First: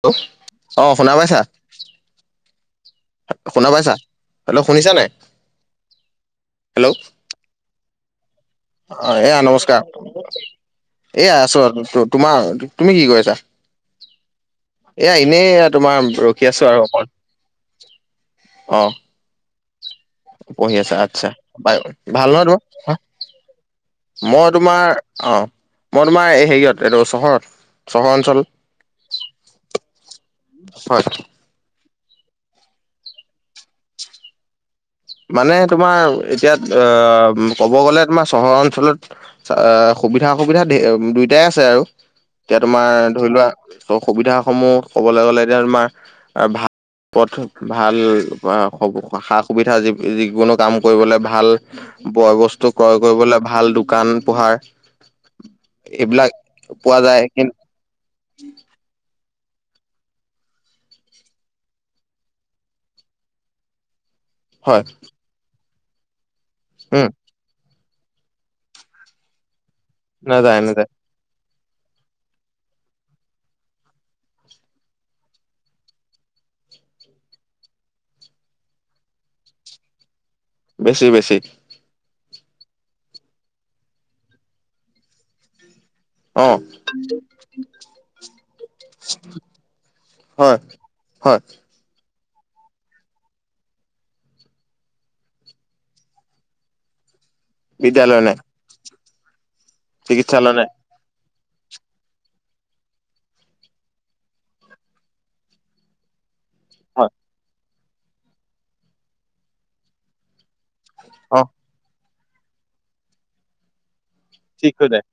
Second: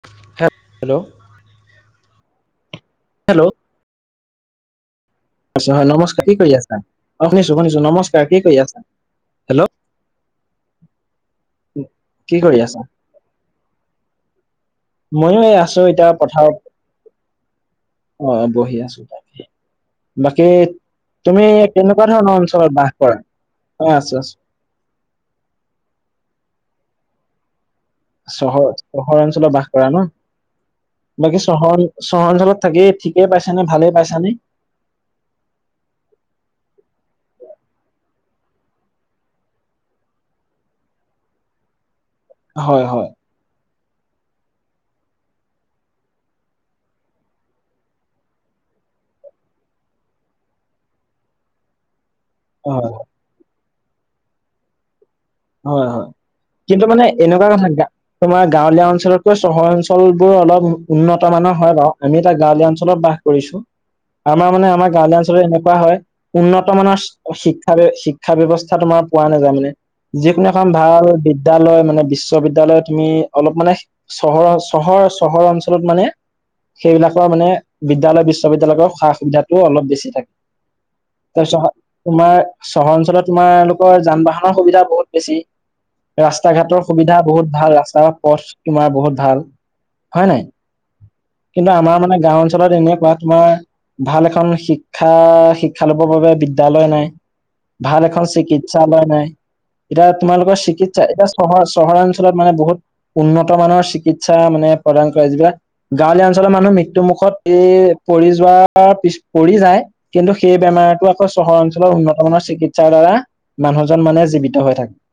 [unintelligible] Hello. অ' শুনা পাইছা। হেল্ল' শুনা পাইছা, হেল্ল' শুনিছানে নাই। হয় নমস্কাৰ কি কৰি আছা? হেল্ল' অ' শুনিছোঁ শুনিছোঁ নমস অ' এয়া নমস্কাৰ। এ আছোঁ আৰু ত- কি কৰি তোমাৰ আছা? তুমি কি কৰিছা? এয়া ময়ো এনেই এই এ আছো এতিয়া তোমাৰ ৰখি পথাৰত আছোঁ আৰু অকণ। অ' বহি আছোঁ তাকে। বাকী পঢ়ি আছা আচ্ছা। তুমি বাই- কেনেকুৱা ভাল ধৰণৰ নহয় অঞ্চলত বাস তোমাৰ? কৰা? অ' আছো আছো। মই তোমাৰ অ, মই তোমাৰ হেৰিয়ত, এইটো চহৰত। চহৰ অঞ্চল চহৰ, চহৰ অঞ্চলত বাস কৰা ন। হয়। বাকী চহৰ চহৰ অঞ্চলত থাকেই ঠিকে পাইছ, নে ভালে পাইছানে? মানে তোমাৰ এতিয়া আহ ক'ব গ'লে তোমাৰ চহৰ অঞ্চলত সুবিধা অসুবিধা দুইটাই আছে আৰু এতিয়া হয় তোমাৰ হয় ধৰি লোৱা ত সুবিধাস সমূহ ক'বলৈ গ'লে এতিয়া তোমাৰ ভাল পথ ভাল সা-সুবিধা যি যিকোনো কাম কৰিবলে ভাল, বয়-বস্তু হয় ক্ৰয় কৰিবলে ভাল, দু দোকান-পোহাৰ হয় হয় কিন্তু মানে এনেকুৱা কিন্তু কথা গা- তোমাৰ গাঁৱলীয়া অঞ্চল বিশেষকৈ চহৰ অঞ্চলোৰ অলপ উন্নত মানৰ হয় বাৰু, আমি এটা গাঁৱলীয়া অঞ্চলত বাস কৰিছো। আমাৰ মানে হয় আমাৰ গাঁৱলীয়া অঞ্চলত এনেকুৱা হয়, উন্নত মানৰ উম শিক্ষা [unintelligible] শিক্ষা ব্যয়ৱস্থা তোমাৰ পোৱা নাযায় মানে, যিকোনো নাযায় এখন নাযায় ভাল বিদ্যালয় মানে বিশ্ববিদ্যালয় তুমি অলপ মানে চহৰ-চহৰ-চহৰ অঞ্চলত মানে সেইবিলাকৰ মানে বিদ্যালয়-বিশ্ববিদ্যালয়ৰ সা-সুবিধাতটো অলপ বেছি থাকে। বেছি-বেছি। তাৰপিছত তোমাৰ চহৰ অঞ্চলত তোমাৰালোকৰ যান-বাহনৰ সুবিধা বহুত বেছি। অ ৰাস্তা-ঘাটৰ সুবিধা বহুত ভাল, ৰাস্তাৰ পথ তোমাৰ বহুত ভাল। হয় নাই? হয় কিন্তু আমাৰ মানে গাঁও অঞ্চলত এনেকুৱা তোমাৰ ভাল এখন শিক্ষা-শিক্ষা লবৰ বাবে বিদ্যালয় নাই। ভাল বিদ্যালয় এখন নাই চিকিৎসালয় নাই, এতি চিকিৎসালয় তোমালোকৰ নাই চিকিৎসা এতি চহৰ-চহৰ অঞ্চলত মানে বহুত উন্নত মানৰ চিকিৎসা মানে প্ৰদান কৰে, যিবিলাক গাঁৱলীয়া অল আচলতে মানুহ মৃত্যু হয় মুুখত এই পৰি যোৱাৰ পিছ পৰি যায় কিন্তু সেই বেমাৰতো আকৌ অ চহৰ অঞ্চলৰ উন্নত মানৰ চিকিৎসাৰ দ্বাৰা মানুহজন মানে জীৱিত ঠিক হৈ থাকে। যায়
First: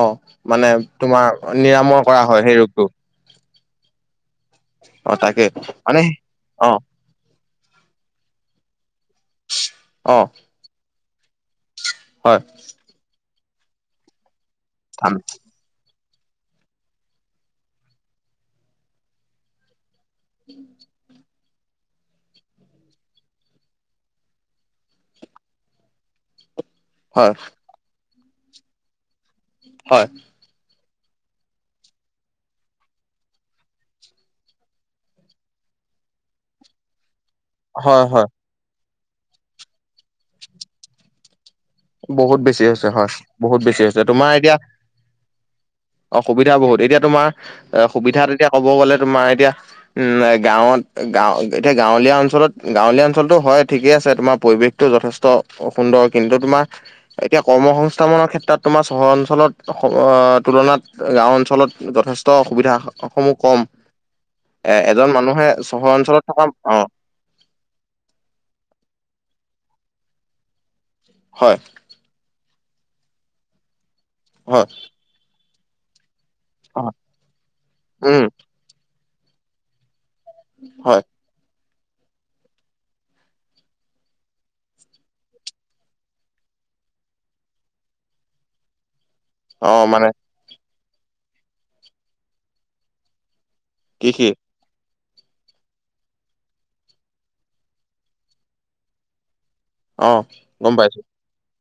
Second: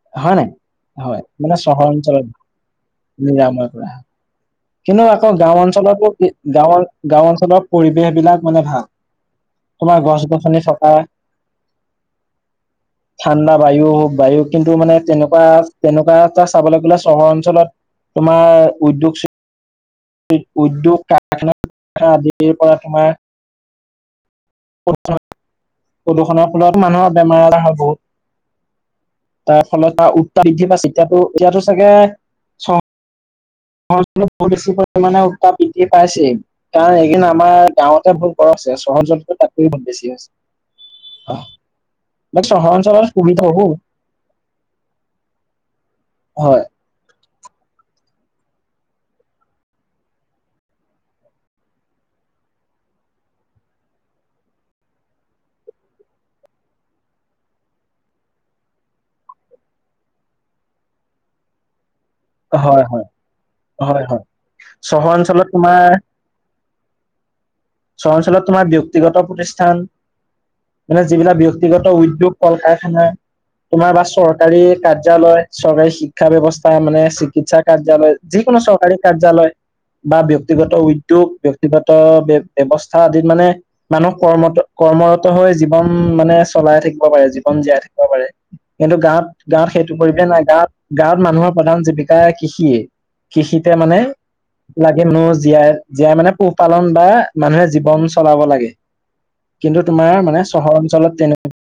অ হয় নে নাই? মানে হয় তোমাৰ মানে চহৰ নিৰাময় কৰা অঞ্চলত হয় সেই ৰোগটো নিৰাময় কিন্তু অ আকৌ তাকে গাওঁ মানে অঞ্চলতো অ গাওঁ-গাওঁ অঞ্চলত পৰিৱেশ বিলাক মানে ভাল, তোমাৰ অ গছ গছনি থকা হয়। ঠাণ্ডা বায়ু-বায়ু কিন্তু মানে তেনেকুৱা তেনেকুৱা চাবলৈ গ'লে চহৰ অঞ্চলত তোমাৰ উদ্যোগ উদ্যোগ, কাৰখানা- আদিৰ পৰা তোমাৰ [unintelligible] প্ৰদূষণৰ ফলত মানুহৰ বেমাৰ-আজাৰ হয় বহুত। তাৰ হয় ফলত [unintelligible] এয়াতো চাগে [unintelligible] আমাৰ গাঁৱতে হয় [unintelligible] হয় বহুত বেছি হৈছে। বহুত বাকী বেছি চহৰ হৈছে অঞ্চলৰ হয়, সুবিধা বহুত বেছি হৈছে। তোমাৰ এতিয়া অ হয় সুবিধা বহুত, এতিয়া তোমাৰ সুবিধাত এতিয়া ক'ব গ'লে তোমাৰ এতিয়া উম গাঁৱত এতিয়া গাঁৱলীয়া অঞ্চল গাঁৱলীয়া অঞ্চলতটো হয় ঠিকে আছে, তোমাৰ পৰিৱেশটো যথেষ্ট সুন্দৰ, কিন্তু তোমাৰ এতিয়া কৰ্ম সংস্থাপনৰ ক্ষেত্ৰত তোমাৰ চহৰ অঞ্চলত তুলনাত গাঁও অঞ্চলত যথেষ্ট হয়, অসুবিধাস হয়, সমূহ কম। হয়, হয়। এ চহৰ এজন অঞ্চলত মানুহে চহৰ অঞ্চলত থকা অ। চৰহৰ অঞ্চলত তোমাৰ বয়ক্তিগত প্ৰতিষ্ঠান মানে যিবিলাক হয় ব্যয়ক্তিগত উদ্যোগ, কল-কাৰখানা তোমাৰ বা চৰকাৰী হয় কাৰ্য্যালয় চৰকাৰী শিক্ষা ব্যৱস্থা অ মানে চিকিৎসা কাৰ্যালয় উম যিকোনো চৰকাৰী কাৰ্য্যালয় বা ব্যয়ক্তিগত হয় উদ্যোগ, ব্যক্তিগত ব্যৱস্থা আদিত মানে, মানুহ ক-কৰ্মৰত হৈ জীৱন মানে চলাই থাকিব পাৰে, জীৱন জীয়াই থাকিব পাৰে। কিন্তু গাঁৱত গাঁৱত অ সেইটো মানে পৰিৱেশ নাই গাঁৱত গাঁৱত মানুহৰ প্ৰধান জীৱিকা কৃষিয়ে, কৃষিতে মানে কৃষি লাগ [unintelligible] জীয়াই, জীয়াই মানে পোহপালন বা মানুহে জীৱন চলাব লাগে। কিন্তু অ তোমাৰ মানে চহৰ গম পাইছো অঞ্চলত তেনেকুৱা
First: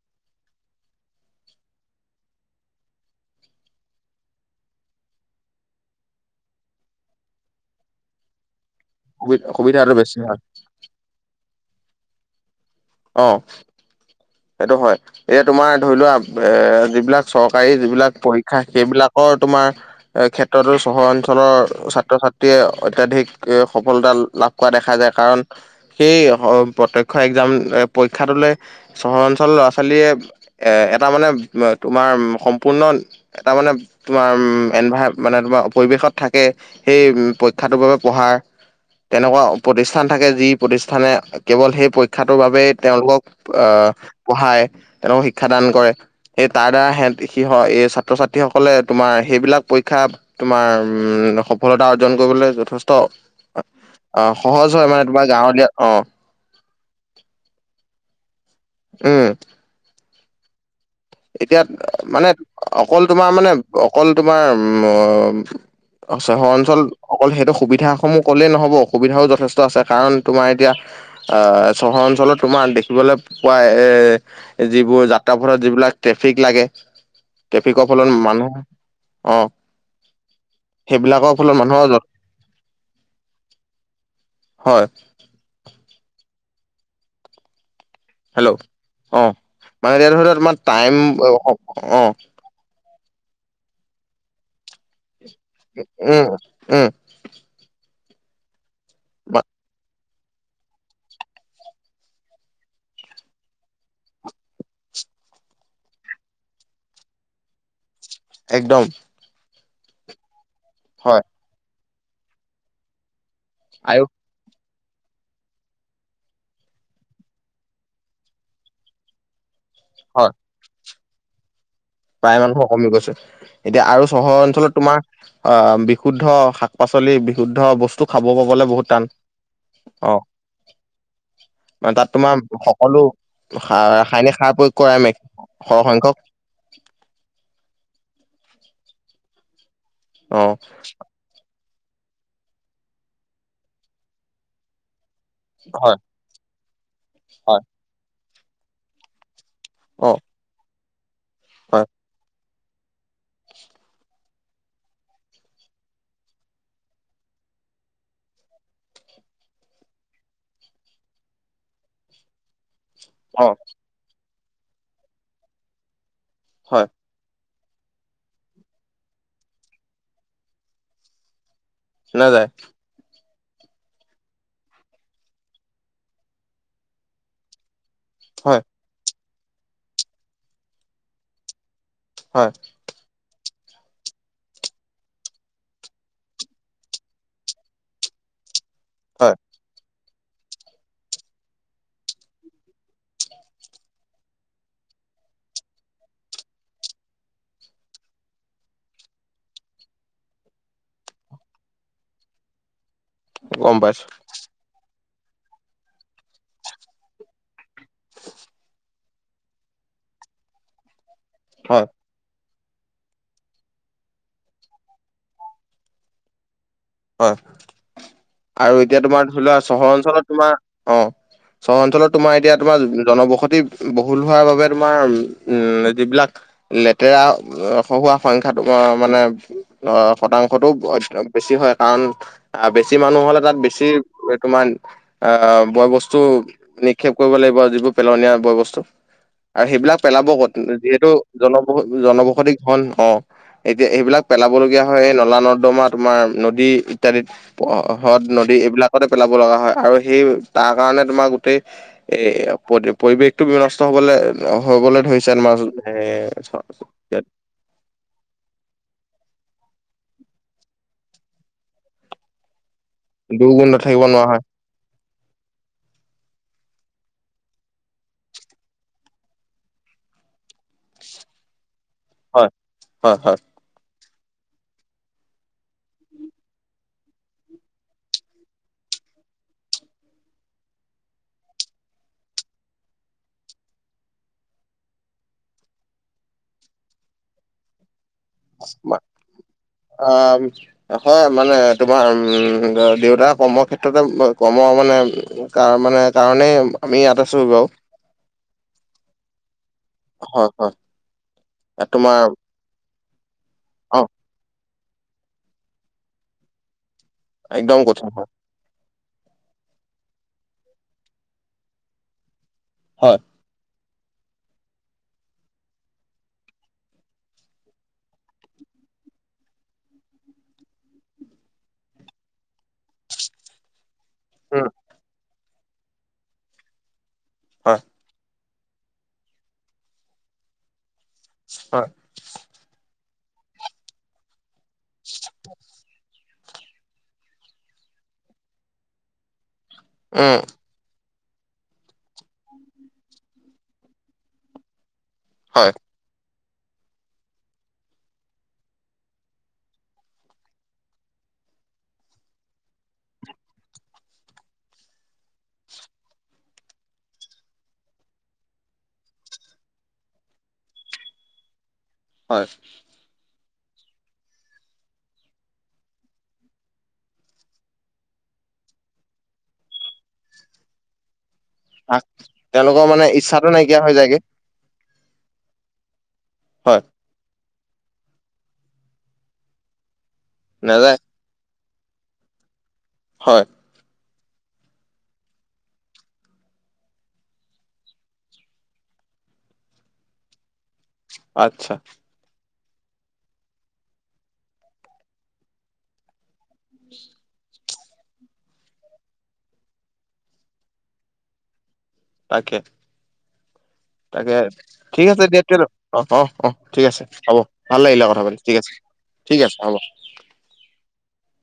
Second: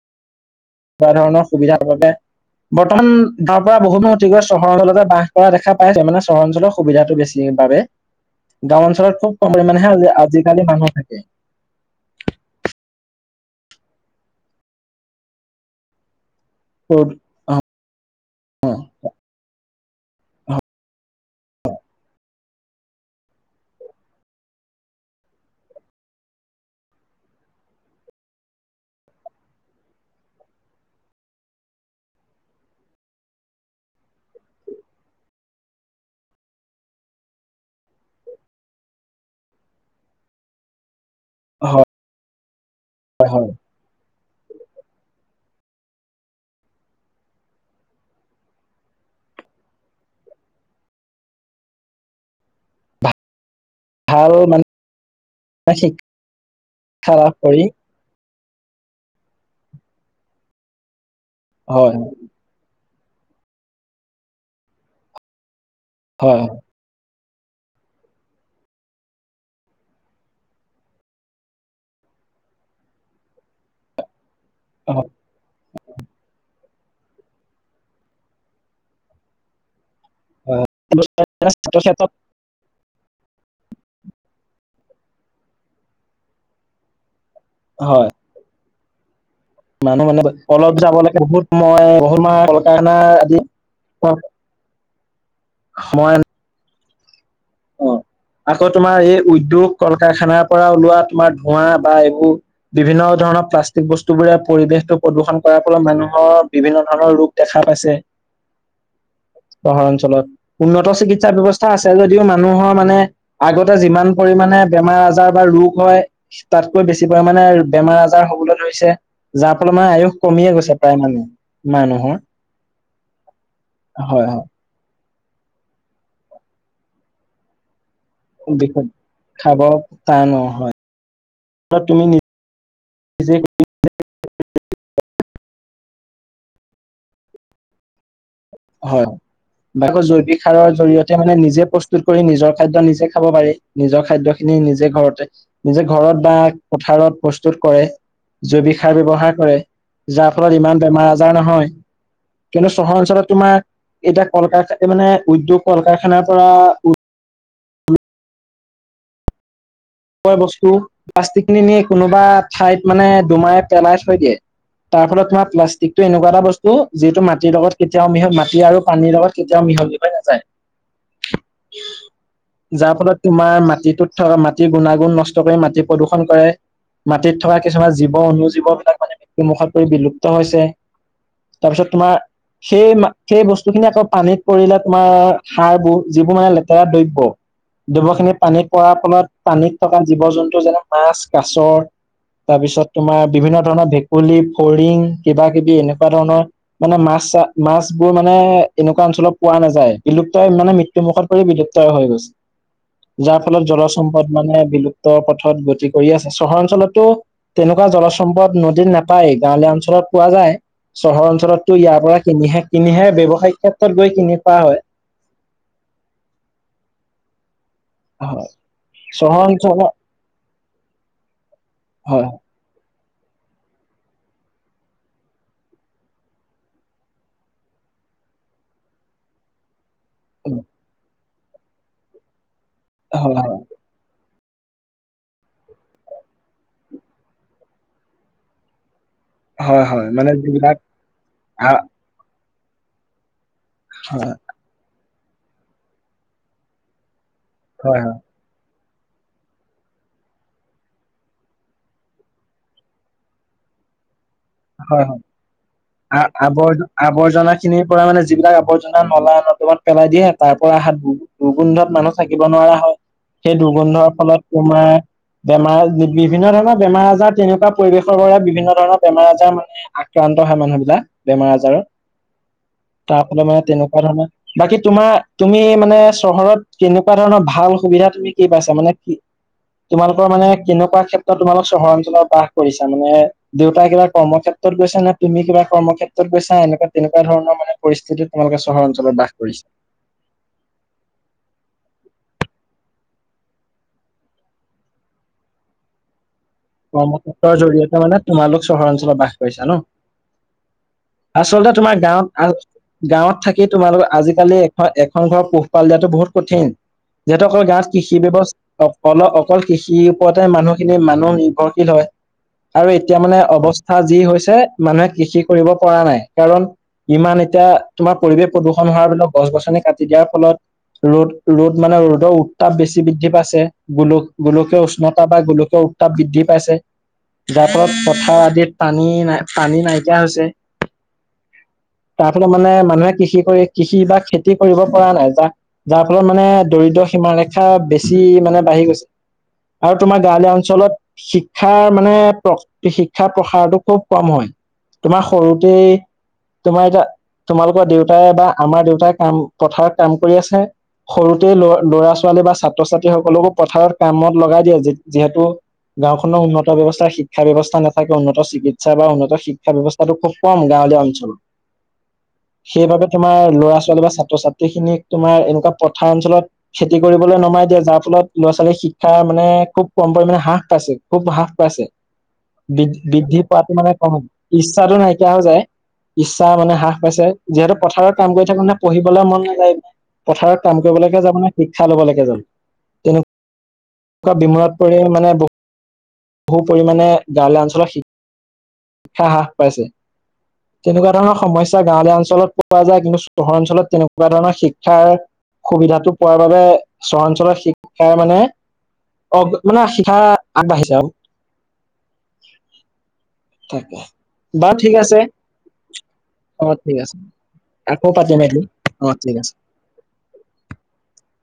[unintelligible] ধৰণৰ সুবিধা মানে বৰ্তমান ধৰ পৰা বহুতিন অতি গৈ চহৰ অঞ্চলতে বাহ কৰা দেখা পাইছে মানে চহৰ অঞ্চলৰ সুবিধাটো বেছি। গাঁও অঞ্চলত সুবি খুব কম সুবিধাটো বেছি পৰিমণেহে হয় আজিকালি মানুহ থাকে। অ, সেইটো হয় এতিয়া তোমাৰ ধৰি লোৱা এ, যিবিলাক চৰকাৰী যিবিলাক পৰীক্ষা সেইবিলাকৰ তোমাৰ এ, ক্ষেত্ৰতো চহৰ অঞ্চল ৰ ছাত্ৰ ছাত্ৰী ত্ৰীয়ে অত্যাধিক এ, সফলতা লাভ কৰা দেখা যায়, কাৰণ সেই প্ৰত্যক্ষ এক [unintelligible] পৰীক্ষাটোলৈ চহৰ অঞ্চলৰ ল'ৰা ছোৱালীয়ে এটা মানে তোমাৰ সম্পূৰ্ণ এটা মানে তোমাৰ এণভাৰ মানে তোমাৰ পৰিৱেশত থাকে সেই পৰীক্ষাটোৰ বাবে পঢ়াৰ তেনেকুৱা প্ৰতিষ্ঠান থাকে যি প্ৰতিষ্ঠানে কেৱল সেই হয় পৰীক্ষাটোৰ বাবোবেই তেওঁলোকক হয় আহ, পঢ়াই তেওঁলোক শিক্ষা শিক্ষ দান কৰে, সেই তাৰ দ্বাৰা সে সি এই ছাত্ৰ ছাত্ৰীসকলে তোমাৰ সেইবিলাক পৰীক্ষা তোমাৰ উমজসফলতা অৰ্জন কৰিবলৈ যথেষ্ট অ, সহজ হয় মানে তোমাৰ গাঁৱলীয়া অ, শিক্ষা লাভ কৰি উম, এতিয়া হয় মানে অকল তোমাৰ মানে অকল তোমাৰ ম, হয় চহৰ অঞ্চল অকল সেইটো সুবিধাস সমূহ ক'লেই নহব অসুবিধাও যথেষ্ট আছে কাৰণ তোমাৰ এতিয়া আহ, চহৰৰ অঞ্চলত তোমাৰ দেখিবলৈ পোৱা এ, যিবোৰ হয়। যাত্ৰাাপথত যিবিলাক ট্ৰেফিক লাগে, ট্ৰেফিকৰ ফলত মানুহ অ, সেইবিলাকৰ ফলত ছাত্ৰ মানুহৰ যথে, ক্ষেত্ৰত হয়, হয়, হেল্ল' অ, মানে এতিয়া ধৰি লওক তোমাৰ টাইম অ [unintelligible] [unintelligible] মই উম, উম, ত' তোমাৰ এই উদ্যোগ কল কাৰখানাৰ পৰা ওলোৱা তোমাৰ ধোঁৱা বা এইবোৰ বিভিন্ন ধৰণৰ প্লাষ্টিক বস্তু বোৰে পৰিৱেশটো প্ৰদূষণ কৰাৰ ফলত মানুহৰ বিভিন্ন ধৰণৰ ৰোগ দেখা পাইছে। একদম। চহৰ অঞ্চলত উন্নত হয় চিকিৎসা ব্য্ৱস্থা আছে যদিও মানুহৰ মানে আগতে আয়ুস যিমান পৰিমাণে বেমাৰ আজাৰ বা ৰোগ হয় তাতকৈ বেছি পৰিমাণে বেমাৰ আজাৰ হবলৈ ধৰিছে যাৰ যাৰ ফলত মানে আয়ুস হয় কমিয়ে গৈছে প্ৰায় মান-মানুহৰ। প্ৰায় মানুহৰ কমি গৈছে। এতিয়া আৰু চহৰ অঞ্চলত তোমাৰ অ, বিশুদ্ধ শাক পাচলি বিশুদ্ধ বস্তু খাব হয় পাবলে বহুত বিষয় টান, খাব অ, টান হয় অ, তুমি তাত তোমাৰ সকলো নিজে ৰাসায়নিক সাৰ প্ৰয়োগ কৰায়ে মে সৰহ সংখ্যক। হয, বা আকৌ জৈৱিক অ সাৰৰ জৰিয়তে মানে নিজে প্ৰস্তু প্ৰস্তুত কৰি নিজৰ খাদ্য নিজে খাব পাৰি নিজৰ খাদ্য খিনি নিজে ঘৰতে। নিজে হয় ঘৰত বা পথাৰত প্ৰস্তুত হয় কৰে জৈৱিক সাৰ ব্যৱহাৰ কৰে। অ যাৰ ফলত ইমান বেমাৰ আজাৰ নহয় হয় কিন্তু চহৰ অঞ্চলত তোমাৰ এতিয়া কল কাৰা মানে উদ্যোগ কল কাৰখানাৰ পৰা [unintelligible] বস্তু প্লাষ্টিক খিনি নি কোনোবা ঠাইত মানে অ দুুমাই পেলাই থৈ দিয়ে, তাৰ ফলত তোমাৰ প্লাষ্টিকটো এনেকুৱা এটা বস্তু হয় যিটো মাটিৰ লগত কেতিয়াও মিহল মাটি আৰু পানীৰ লগত কেতিয়াও মিহলি হৈ নাযায়। যাৰ [unintelligible] ফলত তোমাৰ মাটিটোত থকা মাটিৰ গুণাগুণ নষ্ট কৰি মাটি প্ৰদূষন কৰ, মাটিত থকা কিছুমান জীৱ অনু হয় জীৱবিলাক মানে মৃত্যুমুখত পৰি বিলুপ্ত হৈছে। তাৰপিছত তোমাৰ হয় সেই মা সেই বস্তু যিখিনি আকৌ পানীত পৰিলে তোমাৰ সাৰবোৰ যিবোৰ মানে লেতেৰা দ্ৰব্য। [unintelligible] খিনি পানীত পৰাৰ ফলত হয় পানীত থকা জীৱ জন্তু যেনে মাছ, কাছৰ তাৰপিছত তোমাৰ বিভিন্ন ধৰণৰ ভেকুলী ফৰিং কিবা কিবি এনেকুৱা ধৰণৰ মানে মা [unintelligible] মাছবোৰ মানে এনেকুৱা অঞ্চলত পোৱা নাযায় বিলুপ্তই মানে মৃত্যুখত পৰি বিলুপ্ত হৈ গৈ যাৰ ফলত গম পাইছো জলসম্পদ মানে বিলুপ [unintelligible] পথত গতি কৰি আছে চহৰ অঞ্চলতো তেনেকুৱা জলচম্পদ নদীত নাপায়েই গাঁৱলীয়া অঞ্চলত পোৱা যায়, চহৰ অঞ্চলততো হয় ইয়াৰ পৰা কিনিহে কিনিহে ব্যৱসায়িক ক্ষেত্ৰত গৈ কিনি পোৱা হয়। হয়, হয় আৰু এতিয়া তোমাৰ ধৰি লোৱা চহৰ অঞ্চলত তোমাৰ অ'। চহৰ অঞ্চলত হয় তোমাৰ এতিয়া তোমাৰ জনবসতি বহুল হোৱাৰ বাবে তোমাৰ উম' যিবিলাক লেতেৰা পোৱা সংখ্যা তোমাৰ মানে অ' শতাংশতো ব-ব-বেছি হয় কাৰণ বেছি মানুহ হ'লে হয় তাত বেছি তোমাৰ অ' বয় বস্তু নিক্ষেপ কৰিব লাগিব যিবোৰ পেলনীয়া বয় বস্তু। আৰু হয় হয় সেইবিলাক হয় পেলাব মানে ক'ত যিবিলাক যিহেতু জন হয় জনবসতি ঘন অ'। এতিয়া সেইবিলাক হয় পেলাব লগীয়া হয় নলা নৰ্দমা তোমাৰ নদী ইত্যাদিত। হয় হয় হ-হ্ৰদ, নদী এইবিলাক [unintelligible] পেলাব লগা হয় আৰু সেই তাৰ কাৰণে তোমাৰ গোটেই এ পৰিৱেশতটো বিনষ্ট হ'বলৈ হ'বলৈ হয় ধৰিছে মাজ আ আৱৰ আৱৰ্জনা খিনিৰ পৰা মানে যিবিলাক আৱৰ্জনা নলা নৰ্দমাত পেলাই দিয়ে তাৰ পৰা অহা দু দুৰ্গন্ধত মানুহ থাকিব নোৱাৰা হয়, সেই দুৰ্গুণ নাথাকিব দুৰ্গন্ধৰ নোৱাৰা হয় ফলত তোমাৰ বেমাৰ বি- বিভিন্ন ধৰণৰ বেমাৰ আজাৰ তেনেকুৱা পৰিৱেশৰ পৰা বিভিন্ন ধৰণৰ বেমাৰ আজা [inaudible] মানে আক্ৰান্ত হয় মানুহবিলাক বেমাৰ আজাৰত, হয় হয় তাৰ হয় ফালে মানে তেনেকুৱা ধৰণৰ বাকী তোমাৰ তুমি মানে চহৰত কেনেকুৱা ধৰণৰ ভাল সুবিধা তুমি কি পাইছা মানে কি তোমালোকৰ মানে কেনেকুৱা ক্ষেত্ৰত তোমালোক চহৰ অঞ্চলত বাস কৰিছা মানে দেউতাই কিবা কৰ্মক্ষেত্ৰত গৈছা নে তুমি কিবা কৰ্মক্ষেত্ৰত গৈছা এনেকুৱা তেনেকুৱা ধৰণৰ মানে পৰিস্থিতি অ' হয় মানে তোমাৰ উম, দেউতা কৰ্ম ক্ষেত্ৰতে কৰ্ম মানে মানে কাৰণেই আমি ইয়াত আছো কৰ্মশেত্ৰৰ বাৰু জৰিয়তে মানে তোমালোক চহৰ অঞ্চলত বাস কৰিছা ন'। হয় হয় আচলতে তোমাৰ গাঁৱত আ- গাঁৱত থাকি অ তোমালোক আজিকালি হয় এখন ঘৰৰ পোহপাল দিয়াতো বহুত কঠিন। যিহেতু অকল একদম গাঁৱত কঠিন কৃষি হয় ব্যৱস্থা অল অকল কৃষিৰ ওপৰতে মানুহখিনি মানুহ [unintelligible] হয়, আৰু এতিয়া হয়। মানে অৱ [unintelligible] যি হৈছে মানুহে কৃষি কৰিব পৰা নাই কাৰণ ইমান এতিয়া তোমাৰ পৰিৱেশ প্ৰদূষণ [unintelligible] গছ -গছনি কাটি দিয়াৰ ফলত ৰ'দ ৰ'দ মানে ৰ'দৰ উত্তাপ বেছি বৃদ্ধি পাইছে। গোল উম গোলকীয় উষ্ণতা বা গোলকীয় উত্তাপ বৃদ্ধি পাইছে যাৰ হয় ফলত পথাৰ আদিত পানী নাই পানী নাইকিয়া হৈছে, হয় তাৰ ফালত মানে মানুহে কৃষি কৰি কৃষি বা খেতি কৰিব পৰা নেযায়, যাৰ ফলত মানে দৰিদ্ৰ সীমা ৰেখা বেছি মানে বাঢ়ি গৈছে, আৰু তোমাৰ উম গাঁৱলীয়া অঞ্চলত শিক্ষাৰ মানে শিক্ষাৰ প্ৰসাৰটো খুব কম হয়। তোমাৰ হয় সৰুতেই তোমাৰ এতিয়া, তোমালোকৰ দেউতাই বা আমাৰ দেউতাই কাম পথাৰত কাম কৰি আছে। সৰুতে ল ল'ৰা ছোৱালী বা ছাত্ৰ ছাত্ৰীসকলকো পথাৰত কামত লগাই দিয়ে যি-যিহেতু গাঁওখনৰ উন্নত ব্যৱস্থা শিক্ষা ব্যৱস্থা নাথাকে উন্নত চিকিৎসা বা উন্নত শিক্ষা ব্যৱস্থাটো খুব কম গাঁও অঞ্চল, হয় সেইবাবে তোমাৰ ল'ৰা ছোৱালী বা ছাত্ৰ ছাত্ৰীখিনিক তোমাৰ এনেকুৱা পথাৰ অঞ্চলত খেতি কৰিবলৈ নমাই দিয়ে যাৰ ফলত ল ল'ৰা ছোৱালী শিক্ষাৰ মানে খুব পৰিমাণে হ্ৰাস পাইছে খুব হ্ৰাস পাইছে আহ তেওঁলোকৰ মানে বৃদ্ধি ইচ্ছাটো পোৱাতো নাইকিয়া মানে হৈ কম যায়গে ইচ্ছাটো নাইকিয়া হৈ যায়। ইচ্ছা মানে হয় হ্ৰাস পাইছে যিহেতু পথাৰত কাম কৰি থাকো নে পঢ়িবলৈ মন নাযায়, পথাৰত কাম নাযায় কৰিবলৈকে যাবনে শিক্ষা ল'ব লাগেজন হয়। কুৱা বিমুত পৰিলে মানে বহু পৰিমাণে গাঁৱলীয়া অঞ্চলত শ-শিক্ষা হ্ৰাস পাইছে। তেনেকুৱা ধৰণৰ আচ্ছা সমস্যা গাঁৱলীয়া অঞ্চলত পোৱা যায় কিন্তু চহৰ অঞ্চলত তেনেকুৱা ধৰণৰ শিক্ষাৰ সুবিধাটো পোৱাৰ বাবে চৰাঞ্চলৰ শিক্ষাই মানে অ' মানে শিক্ষা আগবাঢ়িছে আৰু। তাকে। তাকে ঠিক আছে দিয়া তে, অ', অ', অ' ঠিক আছে, হ'ব ভাল লাগিলে আকৌ কথা পাতি। পাতিম ঠিক এদিন আছে, অ ঠিক আছে হ'ব। [inaudible]